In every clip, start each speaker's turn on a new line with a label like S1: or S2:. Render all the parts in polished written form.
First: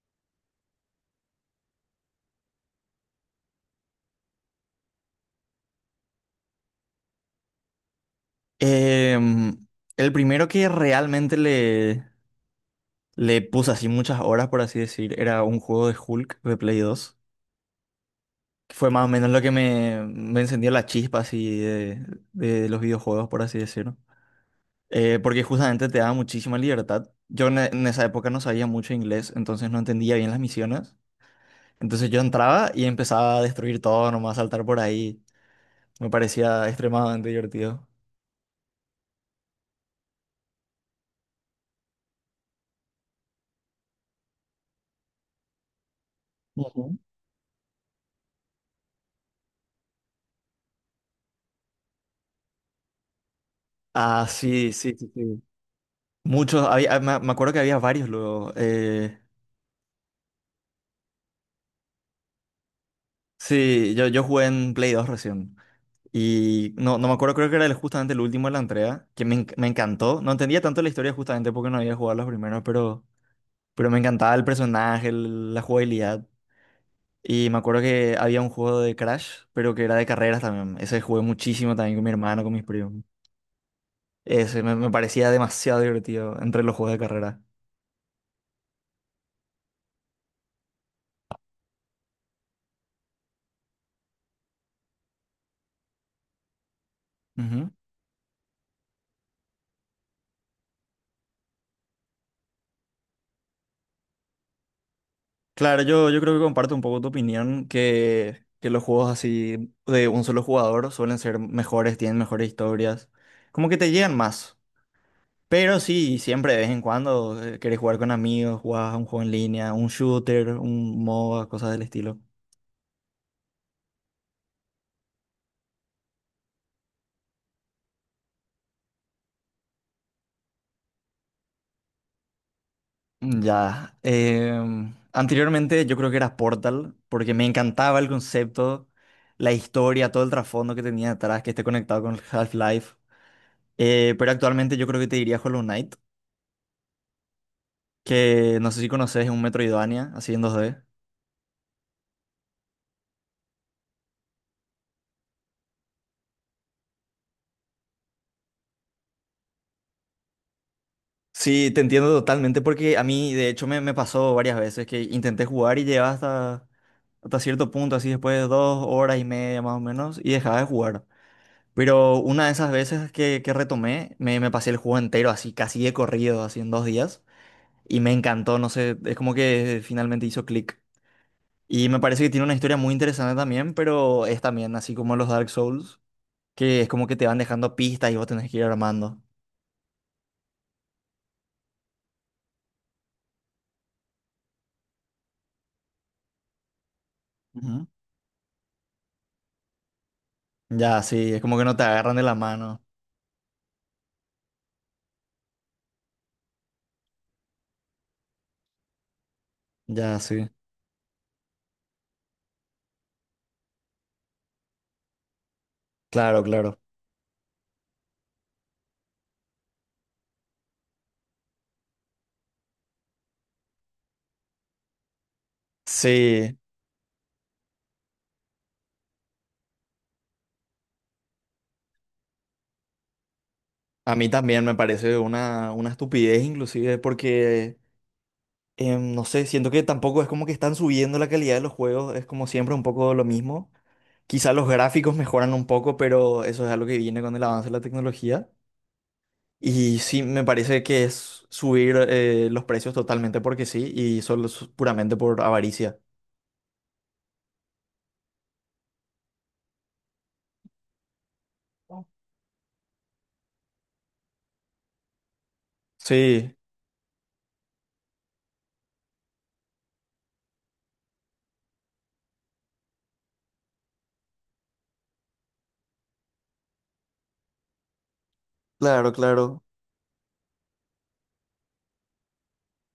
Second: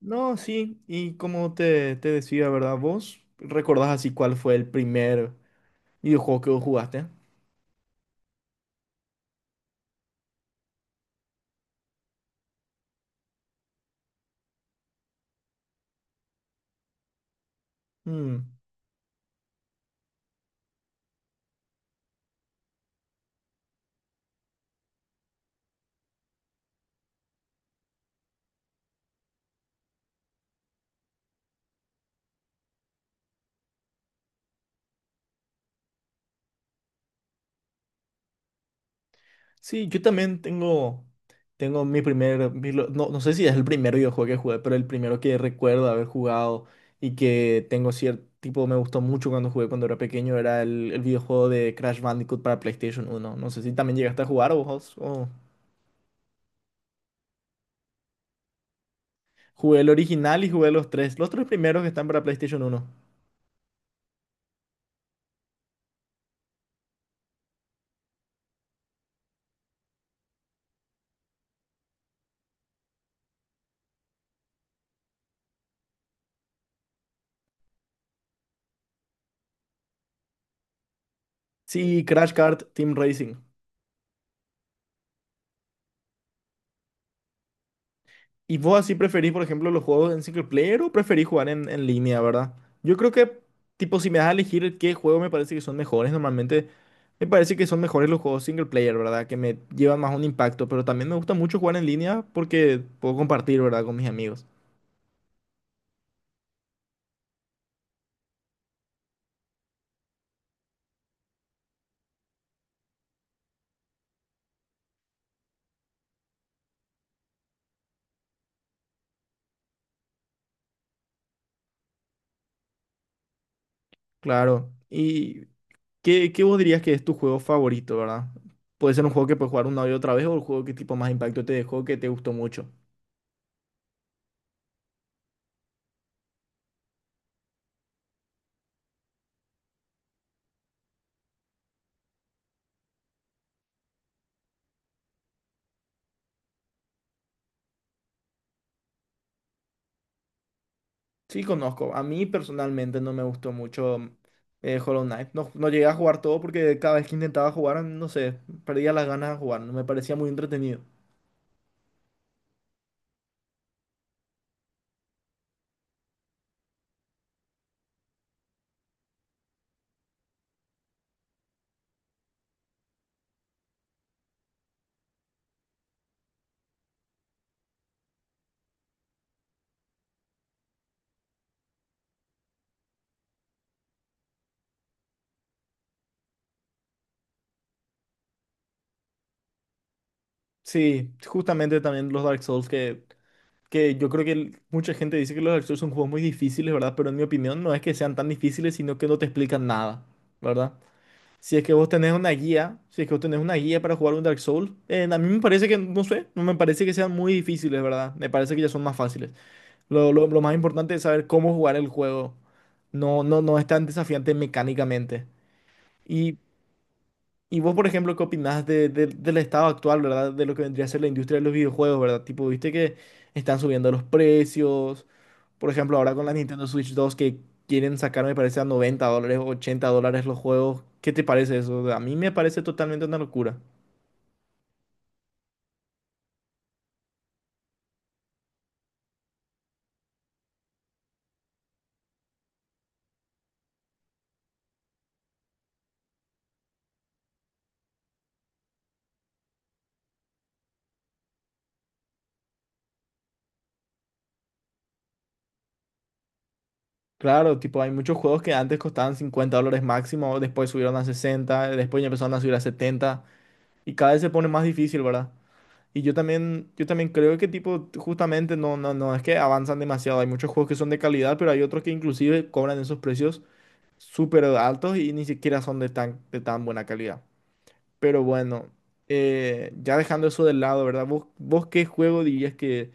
S1: No, sí, y como te decía, ¿verdad? ¿Vos recordás así cuál fue el primer videojuego que vos jugaste?
S2: Em, el primero que realmente le puse así muchas horas, por así decir, era un juego de Hulk de Play 2
S1: Mm.
S2: que fue más o menos lo que me encendió la chispa así de los videojuegos, por así decirlo. Porque justamente te da muchísima libertad. Yo en esa época no sabía mucho inglés, entonces no entendía bien las misiones. Entonces yo entraba y empezaba a destruir todo, nomás saltar por ahí. Me parecía extremadamente divertido.
S1: Sí, yo también tengo, mi primer, mi lo- no sé si es el primer videojuego que jugué, pero el primero que recuerdo haber jugado
S2: Ujú.
S1: y que tengo cierto tipo, me gustó mucho cuando jugué cuando era pequeño, era el videojuego de Crash Bandicoot para PlayStation 1. No sé si también llegaste a
S2: Ah,
S1: jugar o
S2: sí,
S1: vos.
S2: sí, sí, sí. Muchos, había, me acuerdo que había varios luego. eh,
S1: Jugué el original y jugué los tres primeros que están para PlayStation 1.
S2: sí, yo jugué en Play 2 recién. Y no, no me acuerdo, creo que era justamente el último de la entrega, que me encantó. No entendía tanto la historia justamente porque no había jugado los primeros, pero, me encantaba el personaje, la jugabilidad. Y me acuerdo que había un juego de Crash, pero que era de carreras también. Ese jugué muchísimo también
S1: Sí,
S2: con mi
S1: Crash
S2: hermano, con mis
S1: Kart Team
S2: primos.
S1: Racing.
S2: Ese me parecía demasiado divertido entre los juegos de carrera.
S1: ¿Y vos así preferís, por ejemplo, los juegos en single player o preferís jugar en línea, verdad? Yo creo que, tipo, si me das a elegir qué juego me parece que son mejores, normalmente me parece que son mejores los juegos single player, ¿verdad? Que me llevan más un impacto, pero también me gusta mucho jugar en línea porque puedo compartir, ¿verdad? Con mis amigos.
S2: Claro, yo creo que comparto un poco tu opinión, que los juegos así de un solo jugador suelen ser mejores, tienen mejores historias, como que te llegan más. Pero sí, siempre de vez en cuando querés jugar con amigos, jugás a un juego en línea, un shooter, un MOBA, cosas del estilo.
S1: Claro. ¿Y qué vos dirías que es tu juego favorito, ¿verdad? Puede ser un juego que puedes jugar una y otra vez o el juego que tipo más impacto te dejó, que te gustó mucho.
S2: Ya. Anteriormente yo creo que era Portal, porque me encantaba el concepto, la historia, todo el trasfondo que tenía detrás, que esté conectado con Half-Life. Pero actualmente yo creo que te diría Hollow Knight que no sé si conoces, es un Metroidvania, así en 2D.
S1: Sí, conozco. A mí personalmente no me gustó mucho Hollow Knight. No llegué a jugar todo porque cada vez que intentaba jugar, no sé, perdía las ganas de jugar. No me parecía muy entretenido.
S2: Sí, te entiendo totalmente porque a mí, de hecho, me pasó varias veces que intenté jugar y llegaba hasta cierto punto, así después de 2 horas y media más o menos, y dejaba de jugar. Pero una de esas veces que retomé, me pasé el juego entero, así casi de corrido, así en 2 días, y me encantó, no sé, es como que finalmente hizo clic. Y me parece que tiene una historia muy interesante también, pero es también así como los Dark Souls, que es como que te van dejando pistas y vos tenés que ir armando.
S1: Sí, justamente también los Dark Souls, que yo creo que mucha gente dice que los Dark Souls son juegos muy difíciles, ¿verdad? Pero en mi opinión no es
S2: Ujú.
S1: que sean tan difíciles, sino que no te explican nada, ¿verdad?
S2: Ya, sí, es
S1: Si
S2: como
S1: es
S2: que
S1: que
S2: no te
S1: vos tenés
S2: agarran de
S1: una
S2: la
S1: guía,
S2: mano.
S1: Si es que vos tenés una guía para jugar un Dark Souls, a mí me parece que, no sé, no me parece que sean muy difíciles, ¿verdad? Me parece que ya son más fáciles.
S2: Ya,
S1: Lo
S2: sí.
S1: más importante es saber cómo jugar el juego. No es tan desafiante mecánicamente. Y,
S2: Claro, claro.
S1: y vos, por ejemplo, ¿qué opinás del estado actual, ¿verdad? De lo que vendría a ser la industria de los videojuegos, ¿verdad? Tipo, viste que están subiendo los precios. Por ejemplo, ahora con la
S2: Sí,
S1: Nintendo Switch 2 que quieren sacar, me parece, a $90, o $80 los juegos. ¿Qué te parece eso? A mí me parece totalmente una locura.
S2: a mí también me parece una estupidez inclusive porque, no sé, siento que tampoco es como que están subiendo la calidad de los juegos, es como siempre un poco lo mismo. Quizá los gráficos mejoran un poco, pero eso es algo que viene con el avance de la tecnología. Y sí, me parece que es subir los precios totalmente porque sí, y solo es puramente por avaricia.
S1: Claro, tipo, hay muchos juegos que antes costaban $50 máximo, después subieron a 60, después ya empezaron a subir a 70. Y cada vez se pone más difícil, ¿verdad? Y yo
S2: Sí,
S1: también, yo también creo que tipo, justamente no, es que avanzan demasiado. Hay muchos juegos que son de calidad, pero hay otros que inclusive cobran esos precios súper altos y ni siquiera son de tan buena calidad. Pero bueno,
S2: claro, claro.
S1: ya dejando eso de lado, ¿verdad? ¿Vos qué juego dirías que,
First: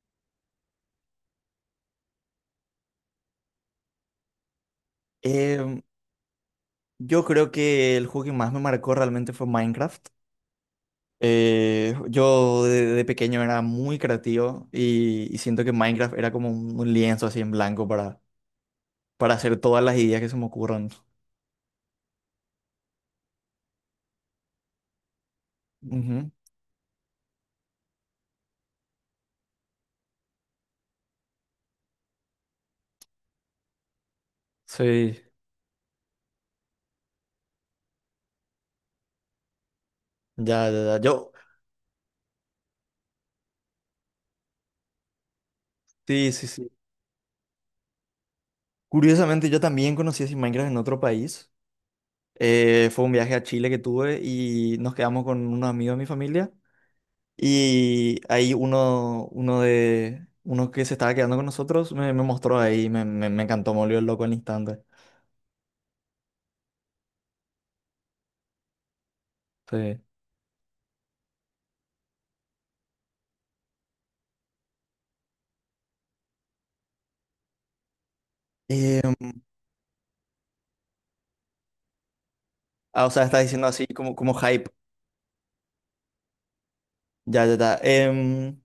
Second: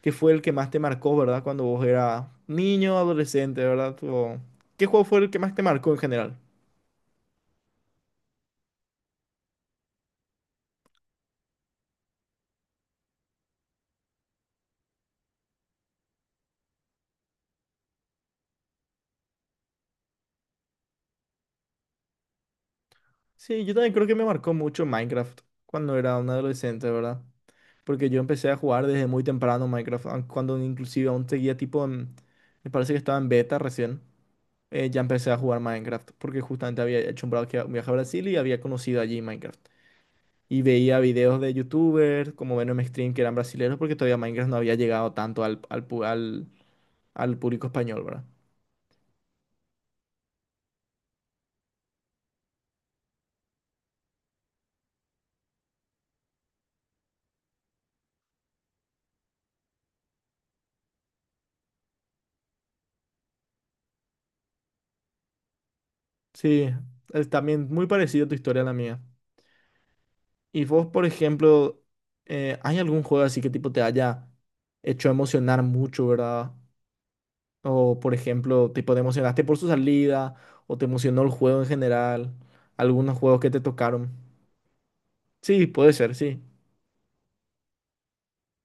S1: que fue el que más te marcó, ¿verdad? Cuando vos eras niño, adolescente, ¿verdad? O, ¿qué juego fue el que más te marcó en general?
S2: Yo creo que el juego que más me marcó realmente fue Minecraft. Yo de pequeño era muy creativo y siento que Minecraft era como un lienzo así en blanco para hacer todas las ideas que se me ocurran.
S1: Sí, yo también creo que me marcó mucho Minecraft cuando era un
S2: Ujú.
S1: adolescente, ¿verdad? Porque yo empecé a jugar desde muy temprano Minecraft, aun cuando inclusive aún seguía tipo en, me parece que estaba en beta recién, ya
S2: Sí,
S1: empecé a jugar Minecraft, porque justamente había hecho un viaje a Brasil y había conocido allí Minecraft. Y
S2: ya, ya, ya.
S1: veía
S2: Yo,
S1: videos de youtubers, como Venom Stream, que eran brasileños, porque todavía Minecraft no había llegado tanto al, al, pu-
S2: sí,
S1: al,
S2: sí, sí.
S1: al público español, ¿verdad?
S2: Curiosamente, yo también conocí así Minecraft en otro país. Fue un viaje a Chile que tuve y nos quedamos con unos amigos de mi familia. Y ahí uno que se estaba quedando con nosotros me mostró ahí, me encantó, me volvió loco al instante.
S1: Sí, es también muy parecido tu historia a la mía.
S2: Sí.
S1: Y vos, por ejemplo, ¿hay algún juego así que tipo te haya hecho emocionar mucho, ¿verdad? O, por ejemplo, tipo, te
S2: Em,
S1: emocionaste por su salida o te emocionó el juego en general.
S2: o
S1: Algunos
S2: sea,
S1: juegos
S2: está
S1: que te
S2: diciendo así
S1: tocaron.
S2: como hype.
S1: Sí, puede ser, sí.
S2: Ya, ya, ya. Em,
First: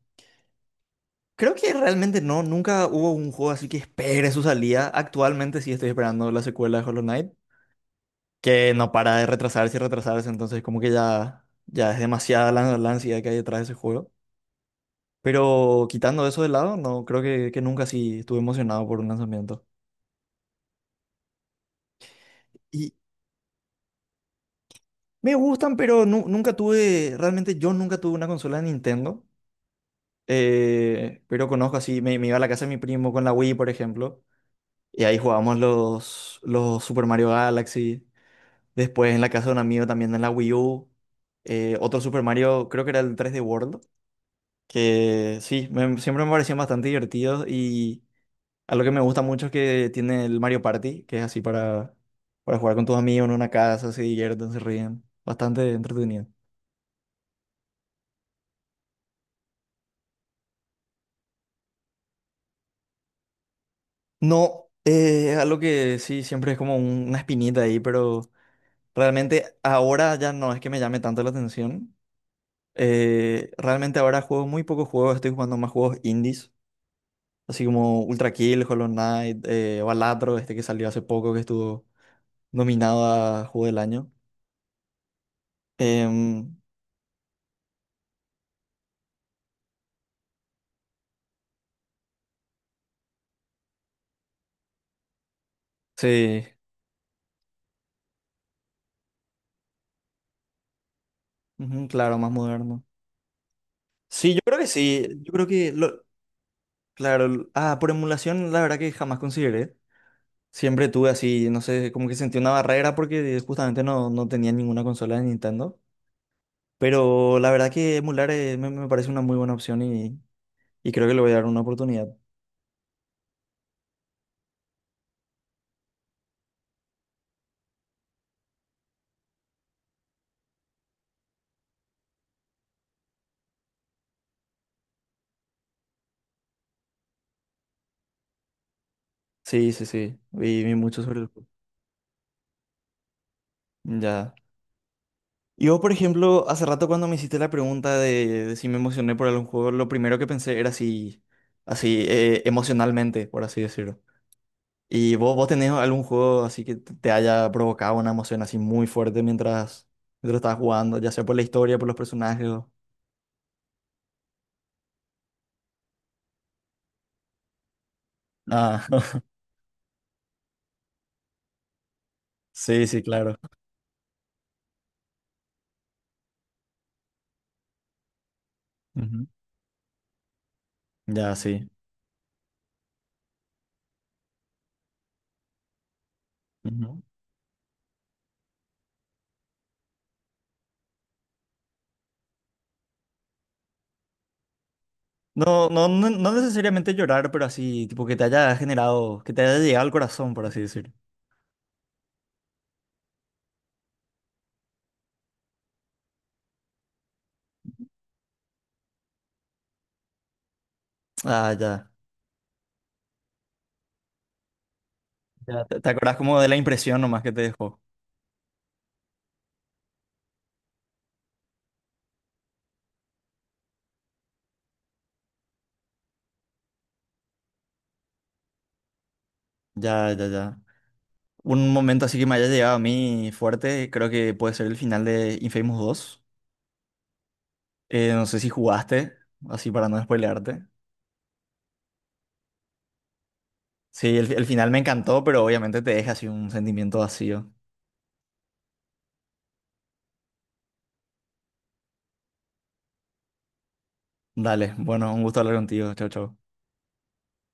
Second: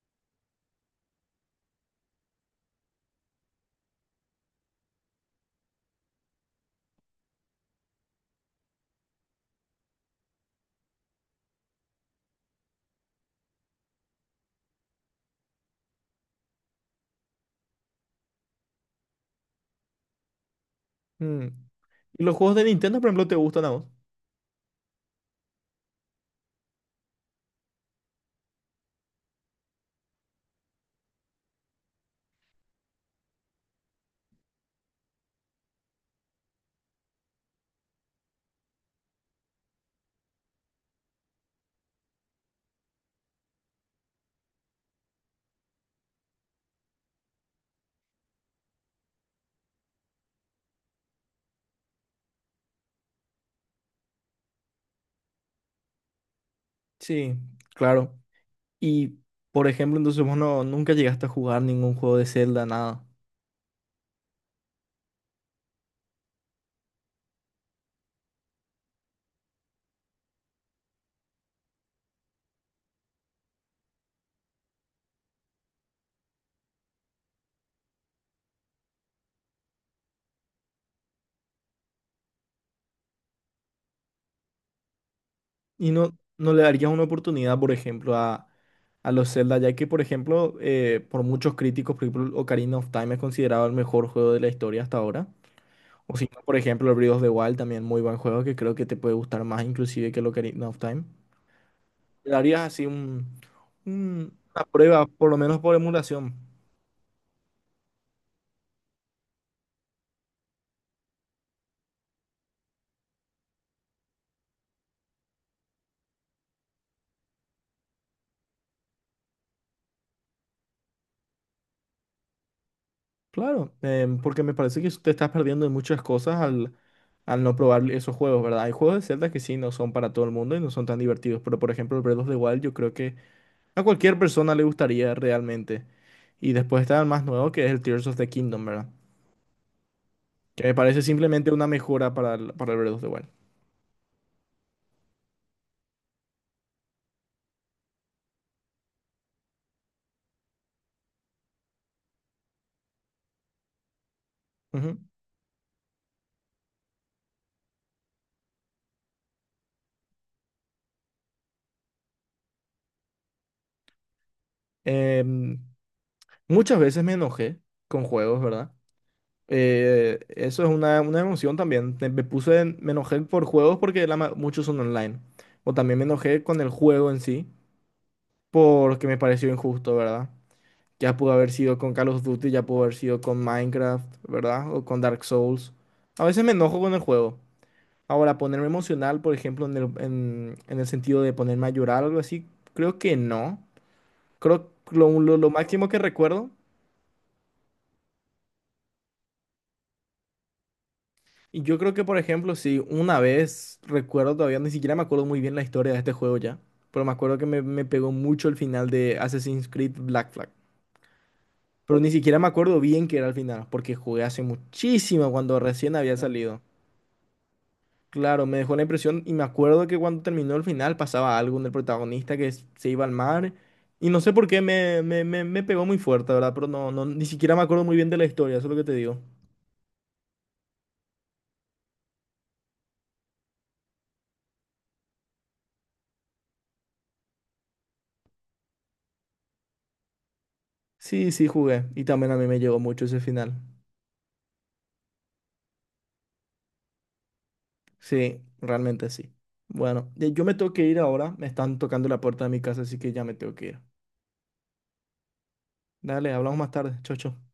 S2: creo que realmente no, nunca hubo un juego así que espere su salida. Actualmente sí estoy esperando la secuela de Hollow Knight, que no para de retrasarse y retrasarse, entonces como que ya es demasiada la ansiedad que hay detrás de ese juego. Pero quitando eso de lado, no, creo que nunca sí estuve emocionado por un lanzamiento.
S1: Mm. ¿Y los juegos de
S2: Y
S1: Nintendo, por ejemplo, te gustan a vos?
S2: me gustan, pero nunca tuve, realmente yo nunca tuve una consola de Nintendo. Pero conozco así, me iba a la casa de mi primo con la Wii, por ejemplo. Y ahí jugábamos los Super Mario Galaxy. Después en la casa de un amigo también en la Wii U. Otro Super Mario, creo que era el 3D World. Que sí, siempre me parecían bastante divertidos. Y algo que me gusta mucho es que tiene el Mario Party, que es así para jugar con tus amigos en una casa, se divierten, se ríen. Bastante entretenido.
S1: Sí, claro. Y, por ejemplo, entonces vos no, nunca llegaste a jugar ningún juego de Zelda, nada.
S2: No, es algo que sí, siempre es como una espinita ahí, pero realmente ahora ya no es que me llame tanto la atención. Realmente ahora juego muy pocos juegos, estoy jugando más juegos indies, así como Ultra Kill, Hollow Knight, Balatro, este que salió hace poco, que estuvo nominado a Juego del Año.
S1: Y no
S2: Em,
S1: le darías una oportunidad, por ejemplo, a los Zelda, ya que, por ejemplo, por muchos críticos, por ejemplo, Ocarina of Time es considerado el mejor juego de la historia hasta ahora. O si no,
S2: sí,
S1: por ejemplo, el Breath of the Wild, también muy buen juego que creo que te puede gustar más inclusive que el Ocarina of Time.
S2: ujú, claro,
S1: Le
S2: más
S1: darías
S2: moderno.
S1: así
S2: Sí, yo creo
S1: una
S2: que
S1: prueba,
S2: sí,
S1: por
S2: yo
S1: lo
S2: creo
S1: menos
S2: que,
S1: por emulación.
S2: claro, por emulación la verdad que jamás consideré. Siempre tuve así, no sé, como que sentí una barrera porque justamente no, no tenía ninguna consola de Nintendo. Pero la verdad que emular me parece una muy buena opción y creo que le voy a dar una oportunidad.
S1: Claro, porque me parece que te estás perdiendo de muchas cosas al no probar esos juegos, ¿verdad? Hay juegos de Zelda que sí no son para todo el mundo y no son tan divertidos, pero por ejemplo, el Breath of the Wild yo creo que a cualquier persona le gustaría realmente. Y después está el más nuevo que es el Tears of the Kingdom, ¿verdad?
S2: Sí, sí, sí.
S1: Que
S2: Vi,
S1: me
S2: vi
S1: parece
S2: mucho sobre el juego.
S1: simplemente una mejora para el Breath of the Wild.
S2: Ya. Yo por ejemplo, hace rato cuando me hiciste la pregunta de si me emocioné por algún juego, lo primero que pensé era si, así, emocionalmente, por así decirlo.
S1: Ujú.
S2: ¿Y vos tenés algún juego así que te haya provocado una emoción así muy fuerte mientras estabas jugando, ya sea por la historia, por los personajes?
S1: Em, Muchas veces me enojé con juegos, ¿verdad?
S2: Ah,
S1: Eso es una emoción también. Me puse,
S2: sí,
S1: me
S2: sí,
S1: enojé
S2: claro.
S1: por juegos porque muchos son online. O también me enojé con el juego en sí porque me
S2: Ujú.
S1: pareció injusto, ¿verdad? Ya pudo
S2: Ya,
S1: haber
S2: sí.
S1: sido con Call of Duty, ya pudo haber sido con Minecraft, ¿verdad? O con Dark Souls. A veces me enojo con el
S2: Ujú.
S1: juego. Ahora, ponerme emocional, por ejemplo, en el sentido de ponerme a llorar o algo así, creo que no. Creo que lo
S2: No, no,
S1: máximo que
S2: no, no
S1: recuerdo.
S2: necesariamente llorar, pero así, tipo que te haya generado, que te haya llegado al corazón, por así decir.
S1: Y yo creo que, por ejemplo, si una vez, recuerdo todavía, ni siquiera me acuerdo muy bien la historia de este juego ya, pero me acuerdo que me pegó mucho el final de Assassin's Creed Black Flag.
S2: Ah, ya.
S1: Pero ni siquiera me acuerdo bien qué era el final, porque jugué hace muchísimo cuando
S2: Ya. Te
S1: recién había
S2: acordás como de la
S1: salido.
S2: impresión nomás que te dejó.
S1: Claro, me dejó la impresión y me acuerdo que cuando terminó el final pasaba algo en el protagonista que se iba al mar y no sé por qué me pegó muy fuerte, ¿verdad? Pero no, ni siquiera me acuerdo muy bien de la historia, eso es lo que te digo.
S2: Ya, ya, ya. Un momento así que me haya llegado a mí fuerte, creo que puede ser el final de Infamous 2. No sé si jugaste, así para no spoilearte.
S1: Sí, sí, jugué y también a mí me llegó mucho ese final.
S2: Sí, el final me encantó, pero obviamente te deja así un sentimiento vacío.
S1: Sí, realmente sí. Bueno, yo me tengo que ir ahora. Me están tocando la puerta de mi casa, así que ya me tengo que ir.
S2: Dale, bueno, un gusto hablar contigo. Chau,
S1: Dale,
S2: chau.
S1: hablamos más tarde. Chau, chau.